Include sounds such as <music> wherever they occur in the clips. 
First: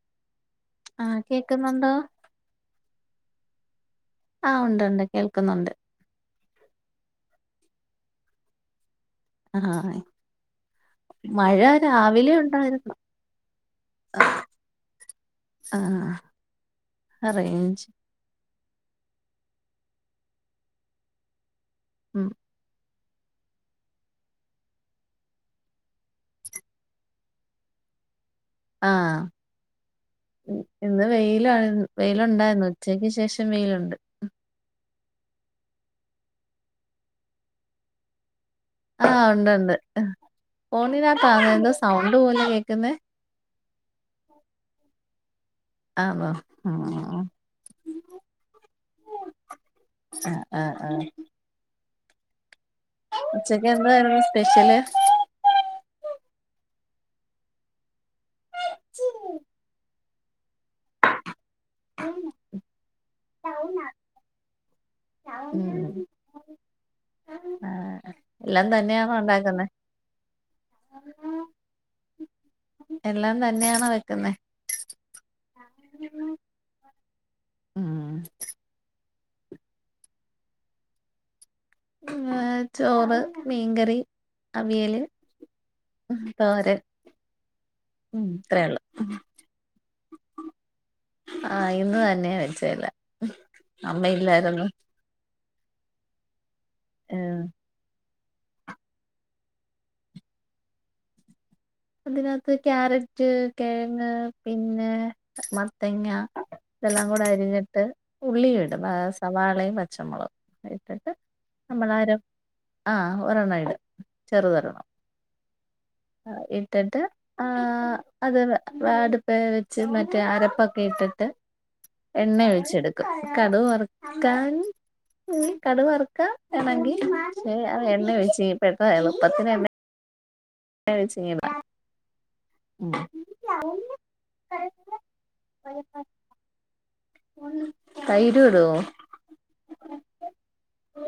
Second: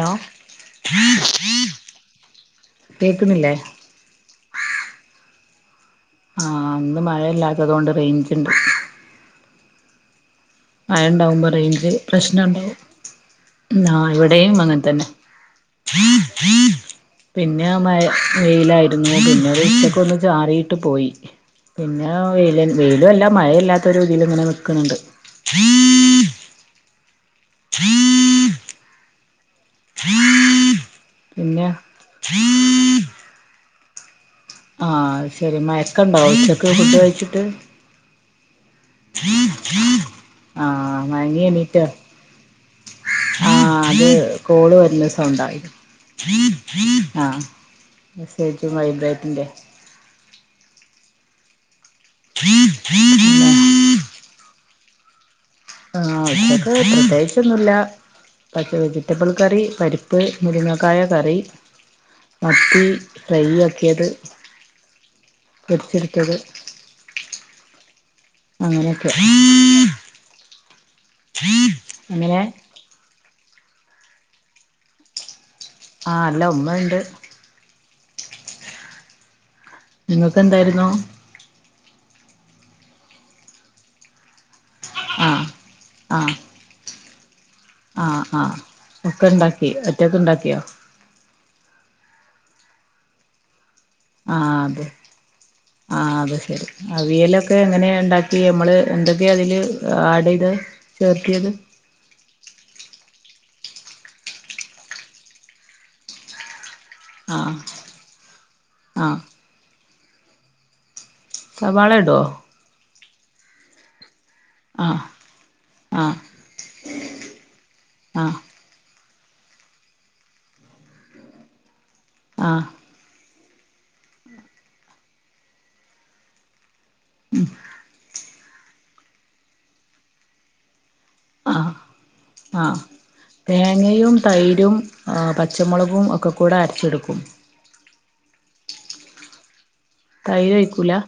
Hello? ആഹ് കേക്കുന്നുണ്ടോ കേക്ക്ണില്ലേ? ആഹ്, ഉണ്ട് ഉണ്ട് കേൾക്കുന്നുണ്ട്. ആ, ഇന്ന് മഴല്ലാത്തതുകൊണ്ട് റേഞ്ച് ഉണ്ട്. ആ, മഴ ഉണ്ടാവുമ്പോ മഴ രാവിലെ ഉണ്ടായിരുന്നു. നാ ഇവിടെയും അങ്ങെ തന്നെ. ആഹ് പിന്നെ റേഞ്ച് മഴ... വെയിലായിരുന്നു, പിന്നെ ഒരു ഉച്ചക്ക് ഒന്ന് ചാറിയിട്ട് പോയി. പിന്നെ ഉം വെയിലന്നെ. വെയിലും അല്ല, മഴല്ലാത്ത ഒരു തീല് ഇങ്ങനെ നിൽക്കുന്നുണ്ട്. ആഹ, ഇന്ന് വെയില പിന്നെ വെയിലുണ്ടായിരുന്നുച്ച ഉച്ചയ്ക്ക് ശേഷം വെയിലുണ്ട്. ആ ശരി, മഴക്കണ്ട ഉച്ചക്ക് ഫുഡ് കഴിച്ചിട്ട്? ആഹ്, ഉണ്ട്ണ്ട്. ആഹ് ഫോണിനാ മയങ്ങി താങ്ങ എന്ത സൗണ്ട് പോലെ കേക്കുന്നേ? ആ, അത് കോള് വരുന്ന സൗണ്ടായിരു ആഹ്, വൈബ്രേറ്റിന്റെ. ആഹ്‌ ആ ആ. <unintelligible> ഉച്ചക്ക് എന്തായിരുന്നു സ്പെഷ്യല്? ആഹ് ഉച്ചക്ക് പ്രത്യേകിച്ചൊന്നുല്ലാ പച്ച വെജിറ്റബ്ൾ കറി പരി പ്പ്, മുരുങ്ങാക്കായ കറി. ഉം മത്തീ ഫ്രൈ ആക്കിയത്. ഉം പൊരിച്ചെടുത്തത് ആഹ്‌. എല്ലാം അങ്ങനെയൊക്കെ തന്നെയാണൊ ഉണ്ടാക്കുന്നേ? അങ്ങനെ എല്ലാം തന്നെയാണോ വെക്കുന്നേ? ആഹ് അല്ല ഉമ്മ ഇണ്ട്. ഉം. നിങ്ങൾക്ക് എന്തായിരുന്നു? ചോറ് മീൻകറി. അവിയല്, ആ ഉം തോരൻ. ആഹ് ഉം ആഹ്‌ ഇത്രേള്ളൂ ഒക്കെ ഉണ്ടാക്കി ഒറ്റക്ക് ഉണ്ടാക്കിയോ? ആഹ്‌ ഇന്ന് തന്നെ വെച്ചല്ലാ. ആഹ്‌ അതെ ആഹ്‌ അതെ ശരി ഏഹ് അവിയലൊക്കെ എങ്ങനെ ഉണ്ടാ നമ്മള് എന്തൊക്കെ അതില് ആഡ്യ്ത് ചേർത്യത്? അതിനകത്ത് ക്യാരറ്റ്, കേഴങ്ങ്, പിന്നെ മത്തങ്ങ ഇതെല്ലാം കൂടെ ആ അരിഞ്ഞിട്ട് ഉള്ളി ഇടും ആ സവാളയും പച്ചമൊളകും ഇട്ടിട്ട് സവാള നമ്മളാരോ ഇടോ ആഹ്‌ ഒരണ്ണയിടും ചെറുത്ടും. അ ‌ ആഹ്‌. ആഹ് ഇട്ട്ട്ട് ആഹ് ആഹ് അത് വേ അടുപ്പേ വെച്ച് മറ്റേ അരപ്പൊക്കേ ഇട്ടിട്ട് എണ്ണേ ആഹ് ഒഴിച്ചെടുക്കും കടുവറുക്കാൻ കടു വറ് ക്കാം വേണങ്കി അത് എണ്ണെ ഒഴിച്ച് പ്പപ്പ എളുപ്പത്തിന് എണ്ണെ നേരേ ച്ചിയ്യ്ണ് ആഹ് ആഹ് തേങ്ങയും തൈരും പച്ചമൊളകും ഒക്ക കൂടെ അരച്ചെടുക്കും. തൈര് ഇടുവോ? തൈര് ഒയ്ക്കൂലാ.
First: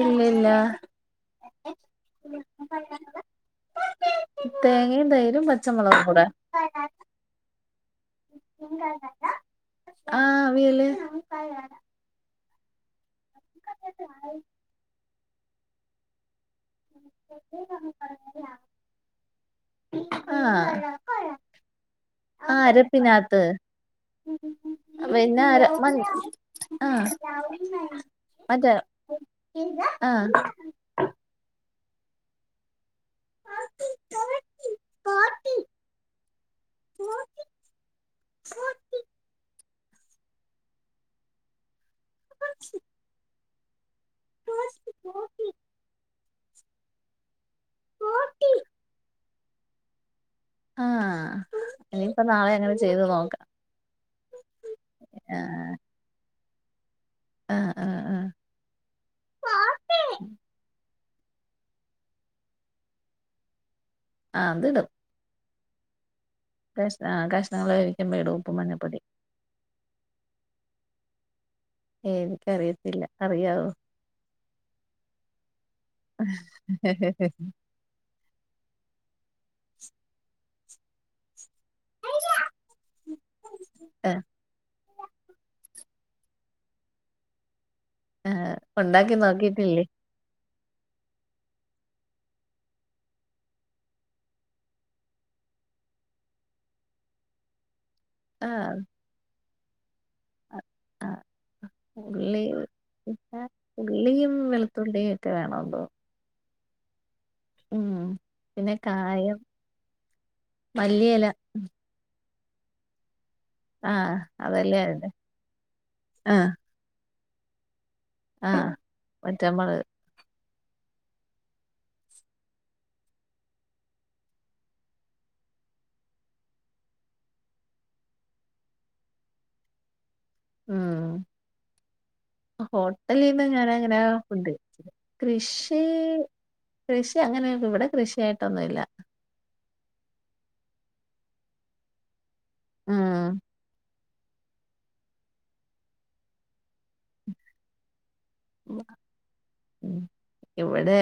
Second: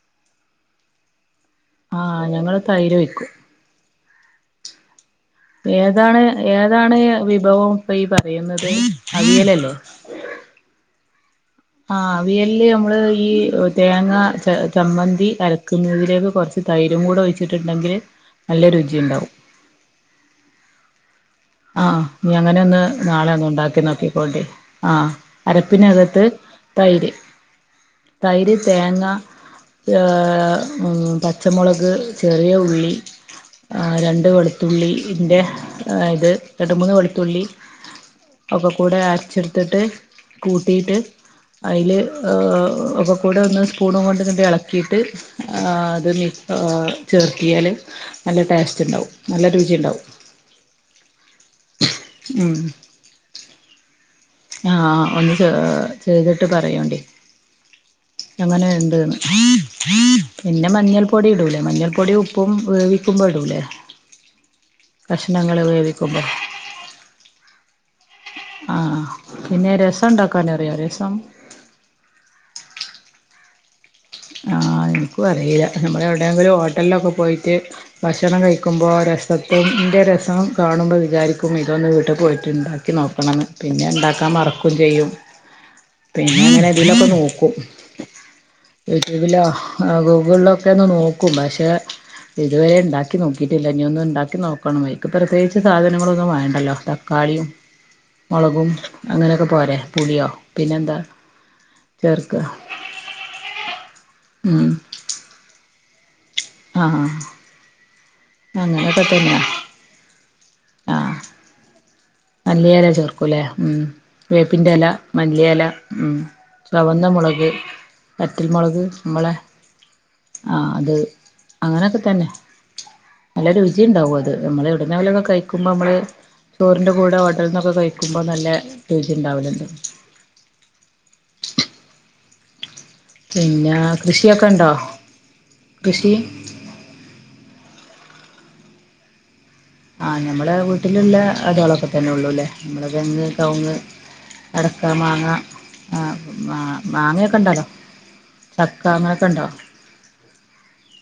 ഇല്ല ഇല്ലാ. ആഹ് ഞങ്ങള് തൈര് ഒഴിക്കും തേങ്ങി തൈ ഏതാണ് ഏതാണ് വിഭവം ഇപ്പോ ഈ പറയുന്നത് അവിയലല്ലേ? ആഹ് അവിയല്. ആഹ് അവിയൽല്ല് ഞമ്മള് ഈ തേങ്ങ ച ചമ്മന്തി അരക്കുന്നതിലേക്ക് കൊർച്ച് തൈരും കൂടെ ഒഴിച്ചിട്ടുണ്ടെങ്കില് നല്ല രുചിയുണ്ടാവും. ആഹ്. ആഹ് നീ അങ്ങനെ ആഹ് ഒന്ന് നാളെ അരപ്പിനകത്ത് ഒന്ന് ഉണ്ടാക്കി നോക്കിക്കോണ്ടി ആഹ് പിന്നെ അര മൻസ് അരപ്പിനകത്ത് ആഹ്. തൈര് തൈര് മറ്റേ തേങ്ങ ഏ ആഹ് ഉം പച്ചമൊളക് ചെറിയ ഉള്ളി ആഹ് രണ്ട് വെളുത്തുള്ളി ന്റെ ഇത് രണ്ട് മൂന്ന് വെളുത്തുള്ളി ഒക്ക കൂടെ അരച്ചെട് ത്തിട്ട് കൂട്ടീട്ട് അയില് ഒക്കകൂട ഒന്ന് പൂണ് കൊണ്ട് ഇതണ്ട് എളക്കീട്ട് ആ അത് മിൽ കാ ചേർത്തിയാല് നല്ല ടേസ്റ്റ്ണ്ടാവും നല്ല രുചിണ്ടാവും. ആഹ് ഇനിയിപ്പം നാളെ ഉം അങ്ങനെ ചെയ്ത് നോക്കാം ആഹ് ഒന്ന് ചെ ആഹ് ചെയ്തിട്ട് പറയെണ്ടി ആഹ് ആഹ് ആഹ് എങ്ങനെ ഉണ്ട്ന്ന് പിന്നെ മഞ്ഞൾ പൊടി ഇടൂലേ മഞ്ഞൾ പൊടി ഉപ്പും വേവിക്കുമ്പോ ഇടൂലേ ആഹ് അതിടും കഷ്ണങ്ങള് വേവിക്കുമ്പം കഷ് ആഹ് കഷ്ണങ്ങള് വോവി ആഹ് പിന്നെ രസം ഉണ്ടാക്കാൻ അറിയോ രസം എനിക്ക് അറിയത്തില്ല അറിയാവോ ആഹ് എനിക്കു അറിയില്ല ഞമ്മള് എവിടെങ്കിലും ഹോട്ടലിലൊക്ക പോയിറ്റ് ഭക്ഷണം കഴിക്കുമ്പോൾ രസത്തും ഇന്റെ രസം കാണുമ്പം വിചാരിക്കും ക്കും ഇതൊന്ന് വീട്ടിൽ പോയിറ്റ് ഇണ്ടാക്കി നോക്കണംന്ന് പിന്നെ ആഹ് ഇണ്ടാക്കാം മറക്കും ചെയ്യും പിന്നെ അങ്ങനെ ഇതിലൊക്കെ നോക്കും ആഹ് യൂട്യൂബിലോ ഗൂഗിളിലൊക്കെ ഒന്ന് നോക്കും പക്ഷേ ഇതുവരെ ഇണ്ടാക്കി നോക്കിയിട്ടില്ല ഇനി ഒന്നും ഇണ്ടാക്കി നോക്കണം അയിക്ക് പ്രത്യേകിച്ച് സാധനങ്ങളൊന്നും വേണ്ടല്ലോ തക്കാളിയും മുളകും ആഹ് അങ്ങന ഒക്ക പോരെ പുളിയോ പിന്നെന്താ ആഹ് ചേർക്ക ഉള്ളി ഉള്ളിയും ഉം വെളുത്തുള്ളിയും ഒക്കെ വേണോന്തോ ആഹ് ഉം പിന്നെ അങ്ങനെയൊക്കെ കായം തന്നെയാ മല്ലി എല മല്ലിയെല ചോർക്കൂല്ലേ ഉം ആഹ് അതല്ലേ വേപ്പിന്റഎല അതിന്റെ മല്ലിയെല ഉം ആഹ് ചൊവന്നമുളക് ആഹ് വറ്റൽമുളക് നമ്മളെ വറ്റൽമുളക് ആഹ് അത് അങ്ങനോക്ക തന്നെ നല്ല രുചിണ്ടാവും അത് ഞമ്മള എവിടന്നേലൊക്കെ കഴിക്കുമ്പം നമ്മള് ചോറിന്റെ കൂടെ ഹോട്ടൽന്നൊക്കെ കഴിക്കുമ്പോ നല്ല രുചി ഉണ്ടാവുലല്ലോ ഉം അ ഹോ ഹേട്ടലിന്ന് ഞാന് പിന്നെ അങ്ങനെ പുഡ് കൃഷിയൊക്കെ ഉണ്ടോ കഴിക്കുല കൃഷി കൃഷി അങ്ങനെ ഇത് ഇവിടെ കൃഷിയായിട്ടൊന്നുല്ല ആഹ് ഞമ്മടെ വീട്ടിലുള്ള അതോളക്കെ തന്നെള്ളൂ അല്ലേ നമ്മടെ തെങ്ങ് ഉം കവുങ്ങ് അടക്കാ മാങ്ങ ആഹ് മാ മാങ്ങയൊക്കെ ഉണ്ടല്ലോ ചക്ക അങ്ങനക്കെ ഉണ്ടോ ഉം ഇവിടെ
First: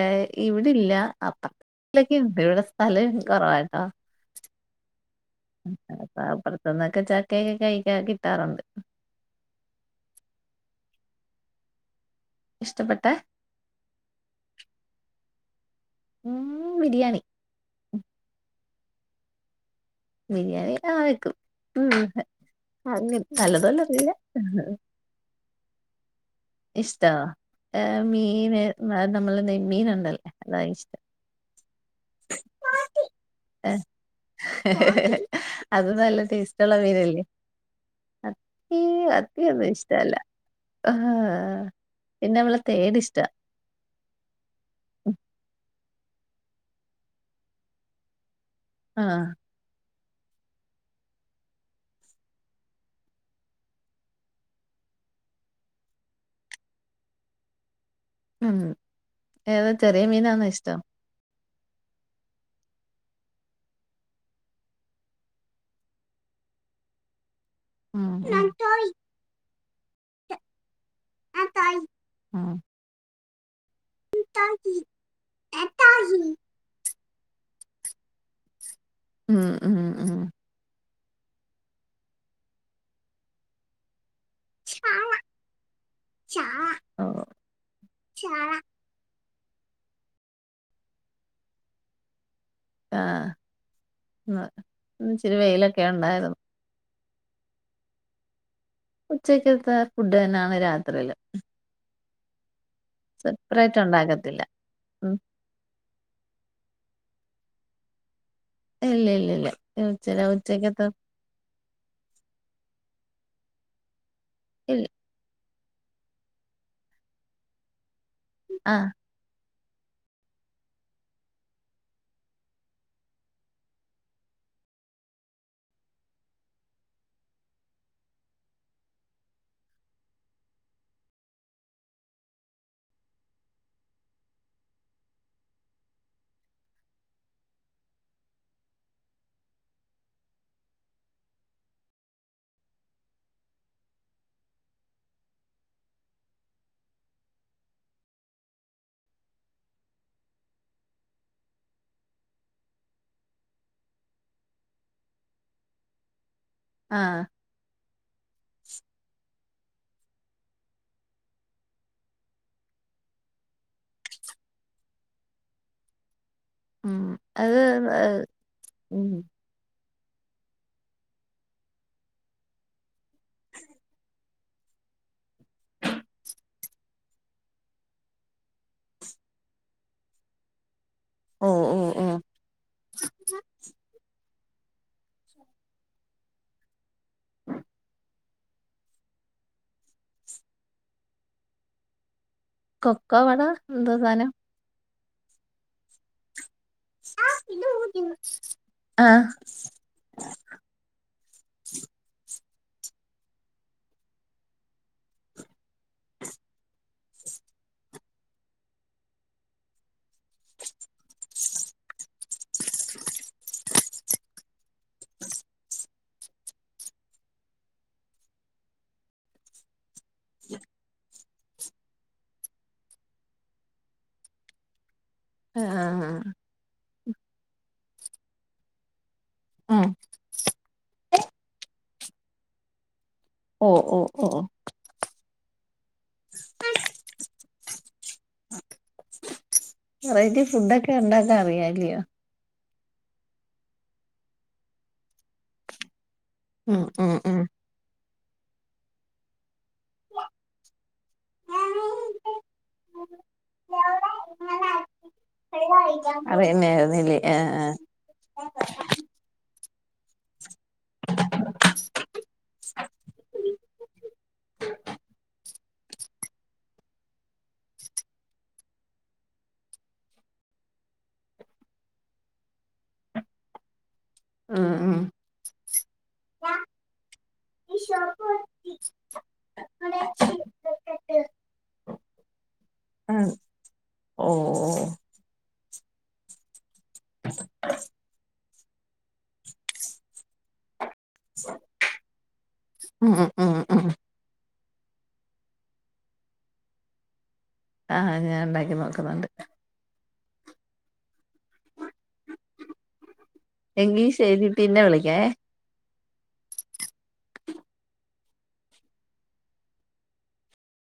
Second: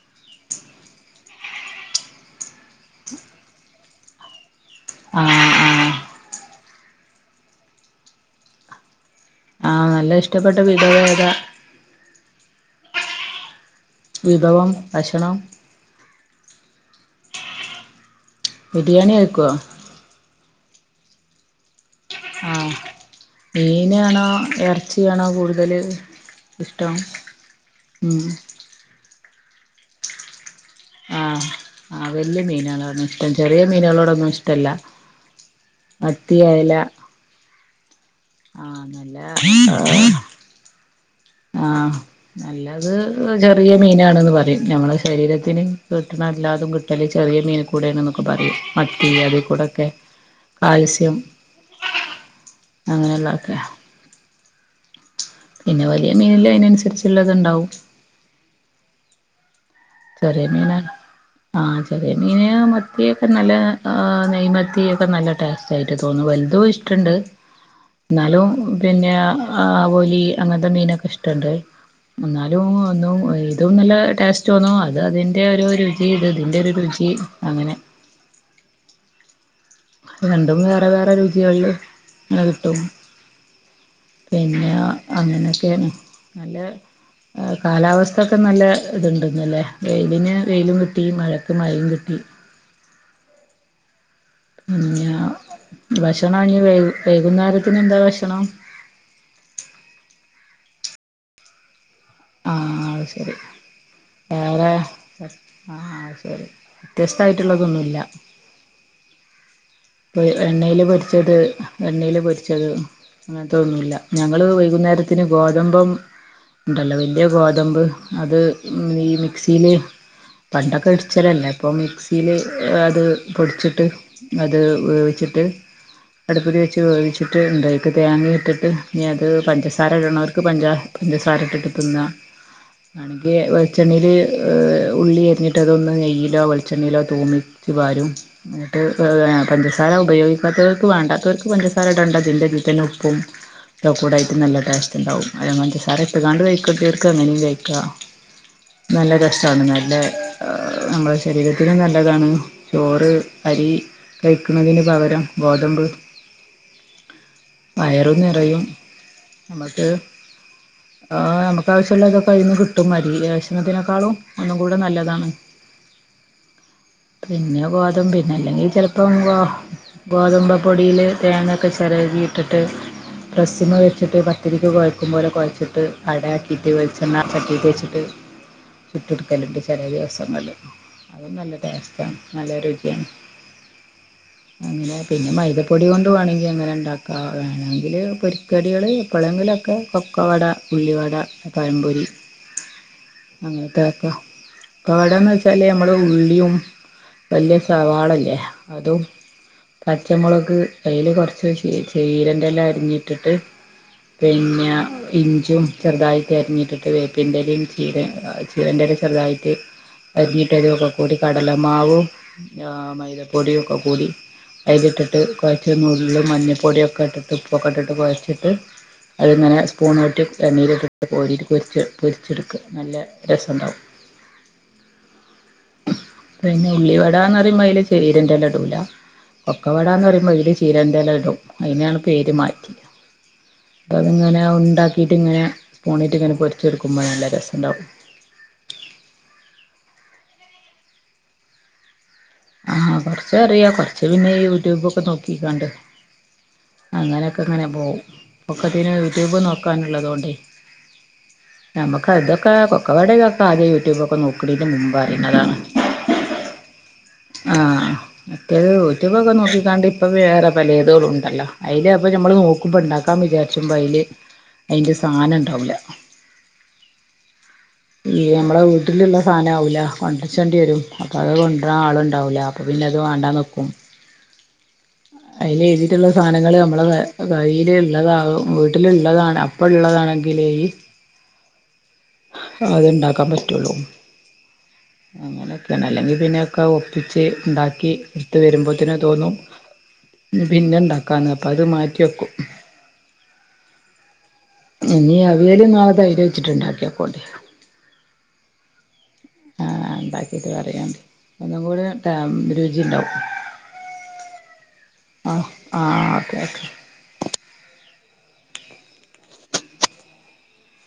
ഇവിടില്ല അപ്പ വീട്ട് ലെക്കെയുണ്ട് ഇവിടെ സ്ഥലം കുറവാട്ടെ ആഹ് ആഹ് ചെലപ്പോ അപ്പുറത്തുന്നൊക്കെ ചക്കയൊക്കെ കഴിക്കാ കിട്ടാറുണ്ട് ആഹ് നല്ല ഇഷ്ടപ്പെട്ട വിധവ ഏതാ ഇഷ്ടപ്പെട്ട വിഭവം ഭക്ഷണം ഉം ബിരിയാണി ബിരിയാണി വെക്കോ ബിരിയാണി ആ വയ്ക്കും ഉം ആഹ് അങ്ങ നല്ലതോല്ല അറില്ല ച്യാണോ കൂടുതല് ഇഷ്ടം ഇഷ്ടോ എ ഉം മീന് നമ്മള നെൻമീൻ ഉണ്ടല്ലേ അതാ ഇഷ്ടം ആഹ് ആഹ് വല്യയ മീനന്നാ പറഞ്ഞേ ഇഷ്ടം ചെറിയ ഏ, മീനുകളോടൊന്നും ഇഷ്ടല്ല അത് അ നല്ല ടേസ്റ്റുള്ള മീനല്ലേ ആഹ് ഹെ മത്തി ഒന്നും ഇഷ്ടല്ല ആഹ് ആഹ് പിന്നെ നമ്മളെ നല്ലത് തേട് ഇഷ്ടാ അ ചെറ് ചെറിയ മീനാണെന്ന് പറയും നമ്മളെ ശരീരത്തിന് കിട്ടണംല്ലാതും കിട്ടല് ചെറിയ മീന് കൂടെ എന്നൊക്കെ പറയും മറ്റേ ആഹ് അതി കൂടൊക്കെ കാൽസ്യം അങ്ങനെയുള്ളതൊക്കെ പിന്നെ വലിയ മീനില്ലെ അയിനനുസരിച്ചുള്ളത്ണ്ടാവും ഹ്ആഹ് ആഹ് ഏതാ ചെറിയ മീ ചെറിയ മീന ആഹ് ചെറിയ മീന് മത്തിയൊക്കെ നല്ല ആഹ് നെയ്മത്തിക്കെ നല്ല ടേസ്റ്റ് ആയിട്ട് തോന്നു വല്തു ഇഷ് ട്ട്ണ്ട് ഉം ഇന്നാലും പിന്നെ ആവോലി അങ്ങനത്തെ മീനൊക്കെ ഇഷ് ട്ട്ണ്ട് എന്നാലും ഒന്നും ഇതും നല്ല ടേസ്റ്റ് തോന്നോ അത് അതിന്റെ ഓരോ രുചി ഇത് ഇതിന്റെ ഒരു രുചി അങ്ങനെ ഉം ഉം രണ്ടും വേറെ വേറെ രുചികളില് ങ്ങനെ ക്കിട്ടും പിന്നെ ഉം അങ്ങനെ കെണ്‌ ചാള നല്ലേ ചാള കാലാവസ്ഥക്കെ നല്ലേ ഇട്ണ്ട് ഇങ്ങലെ വെയിലിന് വെയിലും കിട്ടി മഴക്ക് മഴയും കിട്ടി ആഹ് ന്ന് ഇന്ന് ഇച്ചിരി വെയിലൊക്കെ ഉണ്ടായിരുന്നു മഞ്ഞു വെയി വൈകുന്നേരത്തിന് എന്താ ഭക്ഷണം ഉച്ചക്കത്തെ ഫുഡ് തന്നെ യാണ് രാത്രിയില് ആ അത് ശരി സെപ്പറേറ്റ് ഉണ്ടാകത്തില്ല വേറെ ആഹ് അഹ് ശരി വ്യത്യസ്തമായിട്ടുള്ളതൊന്നുല്ല ഇല്ല ഇല്ല ഇല്ല ഉച്ച ഇപ്പൊ എണ്ണയില് ഉച്ചക്കത്തെ പൊരിച്ചത് എണ്ണയില് പൊരിച്ചത് അങ്ങത്ത ഒന്നു ല്ല ഞങ്ങള് ഇല്ല വൈകുന്നേരത്തിന് ഗോതഭം ണ്ടല്ലോ വല്യയ ഗോതമ്പ് അത് ആഹ് ഈ മി സീല് പണ്ടൊക്കെ ഇടിച്ചല്ലല്ലേ ഇപ്പം മിക്സീല് അത് പൊടിച്ചിട്ട് ത് വെവിച്ച്ട്ട് അടുപ്പത് വെച്ച് വേവിച്ചിട്ട് ഉണ്ടക്ക തേങ്ങ ഇട്ടിട്ട് ഇനി അത് പഞ്ചസാര ഇടന്നോർക്ക് പഞ്ചാ പഞ്ചസാര ഇട്ട്ട്ട് തിന്ന വാണെങ്കി വെളിച്ചെണ്ണയില് ഉള്ളി എരിഞ്ഞിട്ട് അതൊന്ന് നെയ്യിലോ വെളിച്ചെണ്ണയിലോ തൂമി ച്ച് പാരും ഞ്ഞ്ട്ട് <unintelligible> പഞ്ചസാര ഉപയോഗിക്കാത്തവർക്ക് വാണ്ടാത്തോർക്ക് പഞ്ചസാര ഇടണ്ട ഇതിൻ്റെ ഇതിതന്നെ ഉപ്പും ഇതൊക്കെ കൂടേയായിട്ട് നല്ല ടേസ്റ്റ് ഉണ്ടാവും പഞ്ചസാര ഇട്ട്കാണ്ട് കഴിക്കണ്ടോര്ക്ക് അങ്ങനേയും കഴിക്ക നല്ല രസാണ് നല്ലേ നമ്മളെ ശരീരത്തിനും നല്ലതാണ് ചോറ് അരി കഴിക്കുന്നതിന് പകരം ഗോതമ്പ് ആഹ് വയറും നിറയും നമ്മക്ക് ആഹ് നമ്മക്ക് ആവശ്യള്ള ഇതൊക്കെ അയിന്ന് കിട്ടും അരി ഭക്ഷണ ത്തിനേക്കാളും ഒന്നും കൂടെ നല്ലതാണ് ഉം അത് പിന്നെ ഗോതമ്പ്പിന്നെ അല്ലെങ്കി ചെല് ഉം പ്പോ ഗോതമ്പപ്പൊടിയില് തേങ്ങക്കെ ചിരകി ഇട്ടിട്ട് പ്രസ്സ്മ്മെ വെച്ചിട്ട് പത്തിരിക്ക് കൊഴക്കും പോല കൊഴച്ചിട്ട് അടയാക്കിയിട്ട് ചെന്നാർ ചട്ടീക്ക് വെച്ചിട്ട് ചുട്ടെടുക്കലുണ്ട് ചെലേ ദിവസങ്ങളിൽ അതും ഓ നല്ല ഓ ടേസ്റ്റ് ഓ പ്പം നല്ലരുചിയാണ് അങ്ങനെ പിന്നെ മൈദപ്പൊടി കൊണ്ട് വേണമെങ്കിൽ അങ്ങനെ ഉണ്ടാക്ക വേണമെങ്കിൽ പൊരിക്കടികള് എപ്പളങ്കിലൊക്കെ കൊക്കവട ഉള്ളിവട പഴംമ്പൊരി കൊക്കോ വട എന്തോ അങ്ങനത്തെക്കെ സാനം കൊക്കവടാന്ന് വെച്ചാല് നമ്മള് ഉള്ളിയും വല്യ സവാളല്ലേ അതും ആഹ് പച്ചമുളക് അയില് കുറച്ച് ചീരന്റെ എല അരിഞ്ഞി ഇട്ടിട്ട് പിന്നെ ഇഞ്ചിയും ചെറുതായിട്ട് അരിഞ്ഞിട്ടിട്ട് വേപ്പിൻ്റെ എല ചീര ചീരൻ്റെ എലചെറുതായിട്ട് അരിഞ്ഞിട്ട് ഇതൊക്കെ കൂടി കടലമാവും മൈദപ്പൊടിയും ഒക്കെ കൂടി അയില് ഇട്ടിട്ട് കൊഴച്ച് നുള്ള് മഞ്ഞപ്പൊടിയൊക്കെ ഇട്ടിട്ട് ഉപ്പൊക്കെ ഇട്ടിട്ട് കൊഴച്ചിട്ട് അത് ഇങ്ങനെ സ്പൂണോട്ട് എണ്ണയിലിട്ട് കോരിഇടും പൊരിച്ച് പൊരിച്ചെടുക്കും നല്ല രസം ഉണ്ടാവും ആഹ്ആഹ്ആ പിന്നെ ഉള്ളിവടാന്ന് പറയുമ്പോ അതില് ചീരന്റെ ഇല ഇടൂല കൊക്കവട ആഹ് എന്ന് പറയുമ്പോ അതില് ചീ ചീരന്റെ ഇല ഇടും അതിനെയാണ് പേര് മാറ്റി ഓ അപ്പം ഓ ഓ അതിങ്ങനെ ഉണ്ടാ ഇതിങ്ങനെ സ്പൂണിട്ട് ഇങ്ങെനെ പൊരിച്ചെടുക്ക്മ്പോനല്ല രസം ഇണ്ടാവും വെറൈറ്റി ഫുഡൊക്കെ ഉണ്ടാക്കാ അറിയാല്ലിയൊ ആഹ് കൊറച്ച് അറിയ കൊറച്ച് പിന്നെ യൂട്യൂബൊക്കെ നോക്കിക്കാണ്ട് ഉം ഉം ഉം അങ്ങനെയൊക്കെ അങ്ങനെ പോകും ഇപ്പൊക്കത്തിന് യുട്യൂബ് നോക്കാനുള്ളതുകൊണ്ടേ നമുക്ക് അതൊക്കെ കൊക്കവാടൊക്കെ ആദ്യം യൂട്യൂബ് ഒക്കെ നോക്കീണിൻ്റെ മുമ്പ അറീണതാ അറീണ ആയിരുന്നില്ലേ ആഹ് മറ്റേത് യൂട്യൂബൊക്കെ നോക്കിക്കാണ്ട് ഇപ്പ വേറെ പലേതും ഉണ്ടല്ലോ അയില് അപ്പൊ നമ്മൾ നോക്കുമ്പ ഉണ്ടാക്കാൻ വിചാരിച്ചുമ്പൊ അയില് അയിന്റെ സാധനം ഉണ്ടാവൂല ഈ നമ്മളെ വീട്ടിലുള്ള സാധനം ആവൂല കൊണ്ടരിച്ചണ്ടേരും അപ്പൊ അത് കൊണ്ടുരാൻ ആളുണ്ടാവൂല അപ്പോ പിന്ന അത് വാണ്ടാന്ന് വെക്കും ആഹ് ആഹ് അയില് എഴുതിയിട്ടുള്ള സാധനങ്ങള് നമ്മളെ കയ്യില് ള്ളതാ വീട്ടിലുള്ളതാണ ഇപ്പള്ളതാണെങ്കിലേയ് അത് ഇണ്ടാക്കാൻ പറ്റുള്ളൂ ഓ ഓ അങ്ങനെയൊക്കെയാണ് അല്ലെങ്കി പിന്നെക്കെ ഒപ്പിച്ച് ഇണ്ടാക്കി എടുത്ത് വരുമ്പോഴത്തന് തോന്നും പിന്നെ ഉണ്ടാക്കാന്ന് അപ്പം അത് മാറ്റി വെക്കും. ഉം ഉം ഉം ഇനി അവിയലും നാളെ തൈര് വച്ചിട്ടുണ്ടാക്കിനോക്കോണ്ടെ ആഹ് ഞൻ ഉണ്ടാക്കി നോക്കുന്നുണ്ട് ആ ഉണ്ടാക്കിട്ട് പറയാണ്ട് ഒന്നും കൂടി ട്ടാ രുചി ഉണ്ടാവും എങ്കീ ശരി പിന്നെ വിളിക്കാ ഏ ആഹ് ഓക്കെ ഓക്കെ